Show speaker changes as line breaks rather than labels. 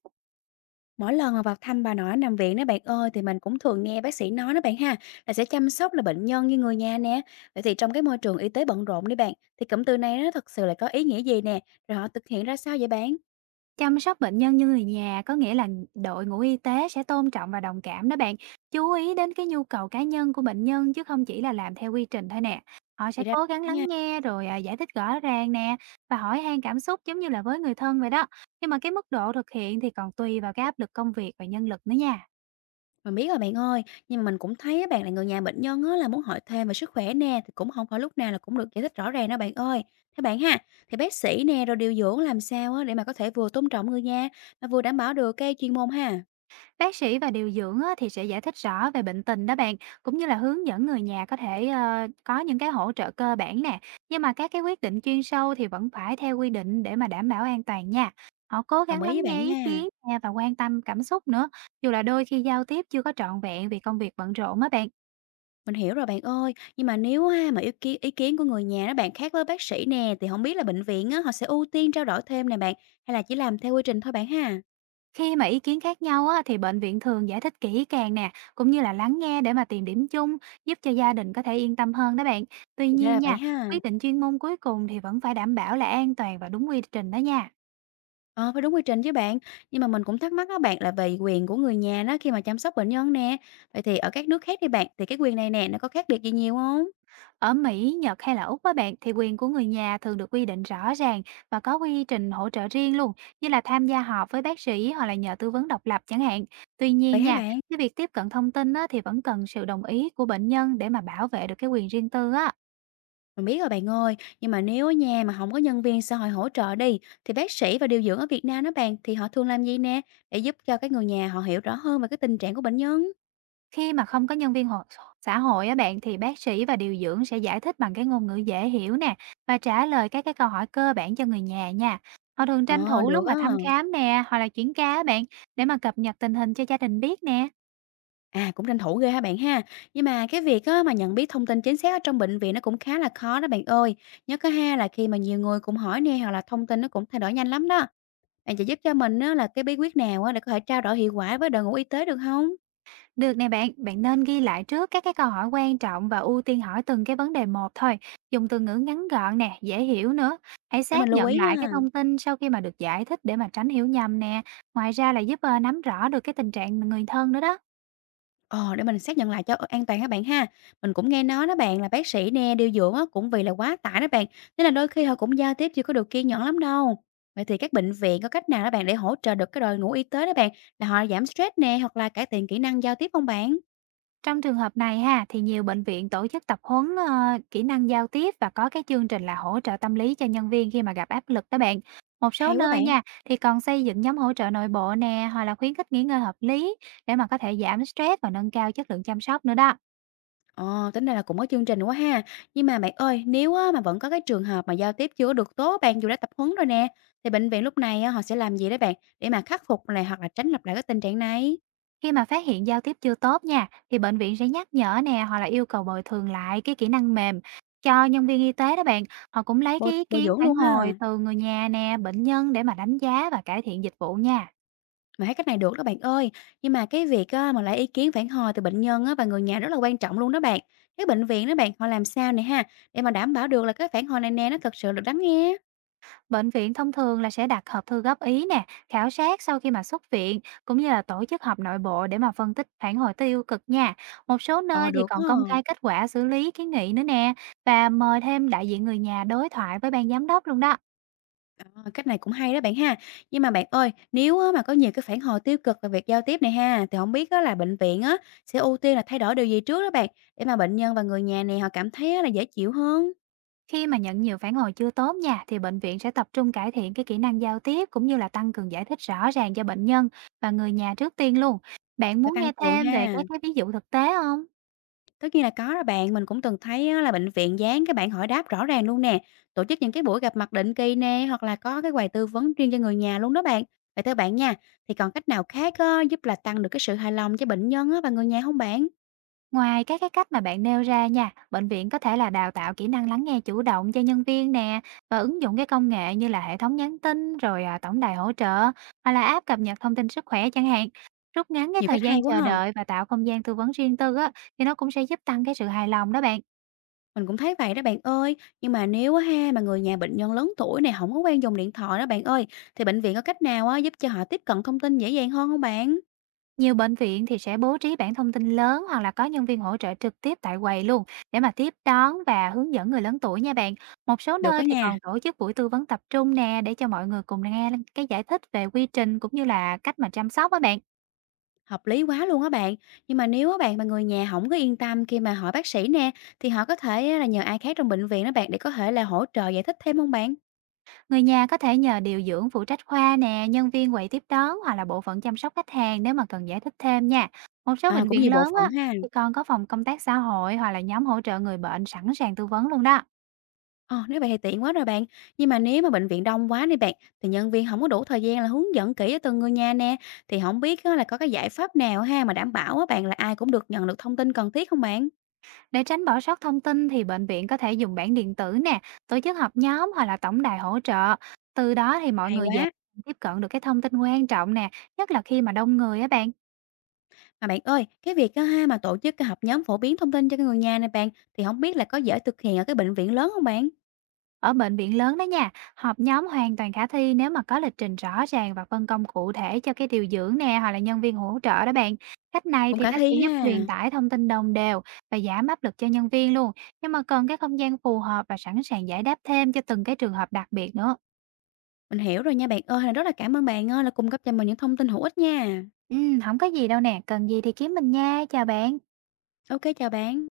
Mỗi lần mà vào thăm bà nội nằm viện đó bạn ơi, thì mình cũng thường nghe bác sĩ nói đó bạn ha, là sẽ chăm sóc là bệnh nhân như người nhà nè. Vậy thì trong cái môi trường y tế bận rộn đi bạn, thì cụm từ này nó thật sự là có ý nghĩa gì nè, rồi họ thực hiện ra sao vậy bạn?
Chăm sóc bệnh nhân như người nhà có nghĩa là đội ngũ y tế sẽ tôn trọng và đồng cảm đó bạn. Chú ý đến cái nhu cầu cá nhân của bệnh nhân chứ không chỉ là làm theo quy trình thôi nè. Họ sẽ
Thì ra
cố gắng
nha,
lắng nghe giải thích rõ ràng nè, và hỏi han cảm xúc giống như là với người thân vậy đó. Nhưng mà cái mức độ thực hiện thì còn tùy vào cái áp lực công việc và nhân lực nữa nha.
mình biết rồi bạn ơi, nhưng mà mình cũng thấy á bạn là người nhà bệnh nhân á là muốn hỏi thêm về sức khỏe nè, thì cũng không phải lúc nào là cũng được giải thích rõ ràng đó bạn ơi. Thế bạn ha, thì bác sĩ nè rồi điều dưỡng làm sao á để mà có thể vừa tôn trọng người nhà mà vừa đảm bảo được cái chuyên môn ha.
Bác sĩ và điều dưỡng á, thì sẽ giải thích rõ về bệnh tình đó bạn, cũng như là hướng dẫn người nhà có thể có những cái hỗ trợ cơ bản nè. Nhưng mà các cái quyết định chuyên sâu thì vẫn phải theo quy định để mà đảm bảo an toàn nha. Họ cố
Đồng
gắng
ý với
lắng nghe
bạn
ý
nha.
kiến nè và quan tâm cảm xúc nữa, dù là đôi khi giao tiếp chưa có trọn vẹn vì công việc bận rộn á bạn.
Mình hiểu rồi bạn ơi, nhưng mà nếu ha mà ý kiến của người nhà đó bạn khác với bác sĩ nè, thì không biết là bệnh viện á, họ sẽ ưu tiên trao đổi thêm nè bạn, hay là chỉ làm theo quy trình thôi bạn ha?
Khi mà ý kiến khác nhau á, thì bệnh viện thường giải thích kỹ càng nè, cũng như là lắng nghe để mà tìm điểm chung, giúp cho gia đình có thể yên tâm hơn đó bạn. Tuy
Thì ra
nhiên
là vậy
nha,
ha.
quyết định chuyên môn cuối cùng thì vẫn phải đảm bảo là an toàn và đúng quy trình đó nha.
Ờ, phải đúng quy trình chứ bạn. Nhưng mà mình cũng thắc mắc đó bạn là về quyền của người nhà đó khi mà chăm sóc bệnh nhân nè. Vậy thì ở các nước khác đi bạn, thì cái quyền này nè, nó có khác biệt gì nhiều không?
Ở Mỹ, Nhật hay là Úc á bạn, thì quyền của người nhà thường được quy định rõ ràng và có quy trình hỗ trợ riêng luôn, như là tham gia họp với bác sĩ hoặc là nhờ tư vấn độc lập chẳng hạn. Tuy nhiên
Vậy hả
nha,
bạn?
cái việc tiếp cận thông tin á, thì vẫn cần sự đồng ý của bệnh nhân để mà bảo vệ được cái quyền riêng tư á.
Mình biết rồi bạn ơi, nhưng mà nếu ở nhà mà không có nhân viên xã hội hỗ trợ đi, thì bác sĩ và điều dưỡng ở Việt Nam đó bạn, thì họ thường làm gì nè, để giúp cho cái người nhà họ hiểu rõ hơn về cái tình trạng của bệnh nhân?
Khi mà không có nhân viên hội xã hội á bạn, thì bác sĩ và điều dưỡng sẽ giải thích bằng cái ngôn ngữ dễ hiểu nè, và trả lời các cái câu hỏi cơ bản cho người nhà nha. Họ thường tranh
Ờ,
thủ lúc
được
mà
á.
thăm khám nè, hoặc là chuyển ca á bạn, để mà cập nhật tình hình cho gia đình biết nè.
À, cũng tranh thủ ghê ha bạn ha. Nhưng mà cái việc á, mà nhận biết thông tin chính xác ở trong bệnh viện nó cũng khá là khó đó bạn ơi. Nhất á ha là khi mà nhiều người cùng hỏi nè hoặc là thông tin nó cũng thay đổi nhanh lắm đó. Bạn chỉ giúp cho mình á, là cái bí quyết nào á, để có thể trao đổi hiệu quả với đội ngũ y tế được không?
Được nè bạn, bạn nên ghi lại trước các cái câu hỏi quan trọng và ưu tiên hỏi từng cái vấn đề một thôi. Dùng từ ngữ ngắn gọn nè, dễ hiểu nữa. Hãy
Để mình
xác
lưu
nhận
ý
lại cái
ha.
thông tin sau khi mà được giải thích để mà tránh hiểu nhầm nè. Ngoài ra là giúp nắm rõ được cái tình trạng người thân nữa đó.
Ờ, để mình xác nhận lại cho, an toàn các bạn ha. Mình cũng nghe nói đó bạn là bác sĩ nè, điều dưỡng á, cũng vì là quá tải đó bạn, nên là đôi khi họ cũng giao tiếp chưa có được kiên nhẫn lắm đâu. Vậy thì các bệnh viện có cách nào đó bạn để hỗ trợ được cái đội ngũ y tế đó bạn, là họ giảm stress nè, hoặc là cải thiện kỹ năng giao tiếp không bạn?
Trong trường hợp này ha, thì nhiều bệnh viện tổ chức tập huấn kỹ năng giao tiếp và có cái chương trình là hỗ trợ tâm lý cho nhân viên khi mà gặp áp lực đó bạn. Một số
Hay quá
nơi
bạn!
nha, thì còn xây dựng nhóm hỗ trợ nội bộ nè, hoặc là khuyến khích nghỉ ngơi hợp lý để mà có thể giảm stress và nâng cao chất lượng chăm sóc nữa đó.
Ờ, tính ra là cũng có chương trình quá ha. Nhưng mà bạn ơi, nếu á mà vẫn có cái trường hợp mà giao tiếp chưa có được tốt bạn, dù đã tập huấn rồi nè, thì bệnh viện lúc này á họ sẽ làm gì đấy bạn, để mà khắc phục này, hoặc là tránh lặp lại cái tình trạng này?
Khi mà phát hiện giao tiếp chưa tốt nha, thì bệnh viện sẽ nhắc nhở nè, hoặc là yêu cầu bồi thường lại cái kỹ năng mềm cho nhân viên y tế đó bạn. Họ cũng lấy
Bồi
cái ý
bồi
kiến
dưỡng
phản
luôn
hồi
ha.
từ người nhà nè, bệnh nhân để mà đánh giá và cải thiện dịch vụ nha.
Mà thấy cách này được đó bạn ơi, nhưng mà cái việc á, mà lấy ý kiến phản hồi từ bệnh nhân á, và người nhà rất là quan trọng luôn đó bạn. Cái bệnh viện đó bạn, họ làm sao nè ha, để mà đảm bảo được là cái phản hồi này nè nó thật sự được lắng nghe?
Bệnh viện thông thường là sẽ đặt hộp thư góp ý nè, khảo sát sau khi mà xuất viện, cũng như là tổ chức họp nội bộ để mà phân tích phản hồi tiêu cực nha. Một số
Ờ
nơi thì
được
còn
á,
công khai kết quả xử lý kiến nghị nữa nè, và mời thêm đại diện người nhà đối thoại với ban giám đốc luôn đó.
ờ, cách này cũng hay đó bạn ha. Nhưng mà bạn ơi, nếu á, mà có nhiều cái phản hồi tiêu cực về việc giao tiếp này ha, thì không biết á, là bệnh viện á, sẽ ưu tiên là thay đổi điều gì trước đó bạn, để mà bệnh nhân và người nhà này họ cảm thấy á, là dễ chịu hơn,
Khi mà nhận nhiều phản hồi chưa tốt nha, thì bệnh viện sẽ tập trung cải thiện cái kỹ năng giao tiếp cũng như là tăng cường giải thích rõ ràng cho bệnh nhân và người nhà trước tiên luôn. Bạn
phải
muốn nghe
tăng cường
thêm về
ha.
các cái ví dụ thực tế không?
Tất nhiên là có đó bạn, mình cũng từng thấy á là bệnh viện dán cái bảng hỏi đáp rõ ràng luôn nè, tổ chức những cái buổi gặp mặt định kỳ nè, hoặc là có cái quầy tư vấn riêng cho người nhà luôn đó bạn. Vậy theo bạn nha, thì còn cách nào khác á, giúp là tăng được cái sự hài lòng cho bệnh nhân á và người nhà không bạn?
Ngoài các cái cách mà bạn nêu ra nha, bệnh viện có thể là đào tạo kỹ năng lắng nghe chủ động cho nhân viên nè, và ứng dụng cái công nghệ như là hệ thống nhắn tin tổng đài hỗ trợ hoặc là app cập nhật thông tin sức khỏe chẳng hạn. Rút ngắn cái
Nhiều
thời
cách hay
gian
quá
chờ
ha.
đợi và tạo không gian tư vấn riêng tư á, thì nó cũng sẽ giúp tăng cái sự hài lòng đó bạn.
Mình cũng thấy vậy đó bạn ơi, nhưng mà nếu á ha mà người nhà bệnh nhân lớn tuổi này không có quen dùng điện thoại đó bạn ơi, thì bệnh viện có cách nào á giúp cho họ tiếp cận thông tin dễ dàng hơn không bạn?
Nhiều bệnh viện thì sẽ bố trí bảng thông tin lớn hoặc là có nhân viên hỗ trợ trực tiếp tại quầy luôn, để mà tiếp đón và hướng dẫn người lớn tuổi nha bạn. Một số
Được đó
nơi thì
nha.
còn tổ chức buổi tư vấn tập trung nè, để cho mọi người cùng nghe cái giải thích về quy trình cũng như là cách mà chăm sóc á bạn.
Hợp lý quá luôn á bạn. Nhưng mà nếu á bạn mà người nhà không có yên tâm khi mà hỏi bác sĩ nè, thì họ có thể á là nhờ ai khác trong bệnh viện đó bạn để có thể là hỗ trợ giải thích thêm không bạn?
Người nhà có thể nhờ điều dưỡng phụ trách khoa nè, nhân viên quầy tiếp đón hoặc là bộ phận chăm sóc khách hàng nếu mà cần giải thích thêm nha. Một số
À,
bệnh
cũng
viện
nhiều bộ
lớn á,
phận ha.
thì còn có phòng công tác xã hội hoặc là nhóm hỗ trợ người bệnh sẵn sàng tư vấn luôn đó.
Ờ, nếu vậy thì tiện quá rồi bạn. Nhưng mà nếu mà bệnh viện đông quá đi bạn, thì nhân viên không có đủ thời gian là hướng dẫn kỹ cho từng người nhà nè, thì không biết á là có cái giải pháp nào ha mà đảm bảo á bạn là ai cũng được nhận được thông tin cần thiết không bạn?
Để tránh bỏ sót thông tin thì bệnh viện có thể dùng bản điện tử nè, tổ chức họp nhóm hoặc là tổng đài hỗ trợ. Từ đó thì mọi
Hay
người dễ
quá.
tiếp cận được cái thông tin quan trọng nè, nhất là khi mà đông người á bạn.
Mà bạn ơi, cái việc á ha mà tổ chức cái họp nhóm phổ biến thông tin cho cái người nhà này bạn, thì không biết là có dễ thực hiện ở cái bệnh viện lớn không bạn?
Ở bệnh viện lớn đó nha, họp nhóm hoàn toàn khả thi nếu mà có lịch trình rõ ràng và phân công cụ thể cho cái điều dưỡng nè, hoặc là nhân viên hỗ trợ đó bạn. Cách này
Cũng
thì
khả
nó sẽ
thi ha.
giúp truyền tải thông tin đồng đều và giảm áp lực cho nhân viên luôn, nhưng mà cần cái không gian phù hợp và sẵn sàng giải đáp thêm cho từng cái trường hợp đặc biệt nữa.
Mình hiểu rồi nha bạn ơi, rất là cảm ơn bạn ơi là cung cấp cho mình những thông tin hữu ích nha.
Hổng có gì đâu nè, cần gì thì kiếm mình nha, chào bạn.
OK chào bạn.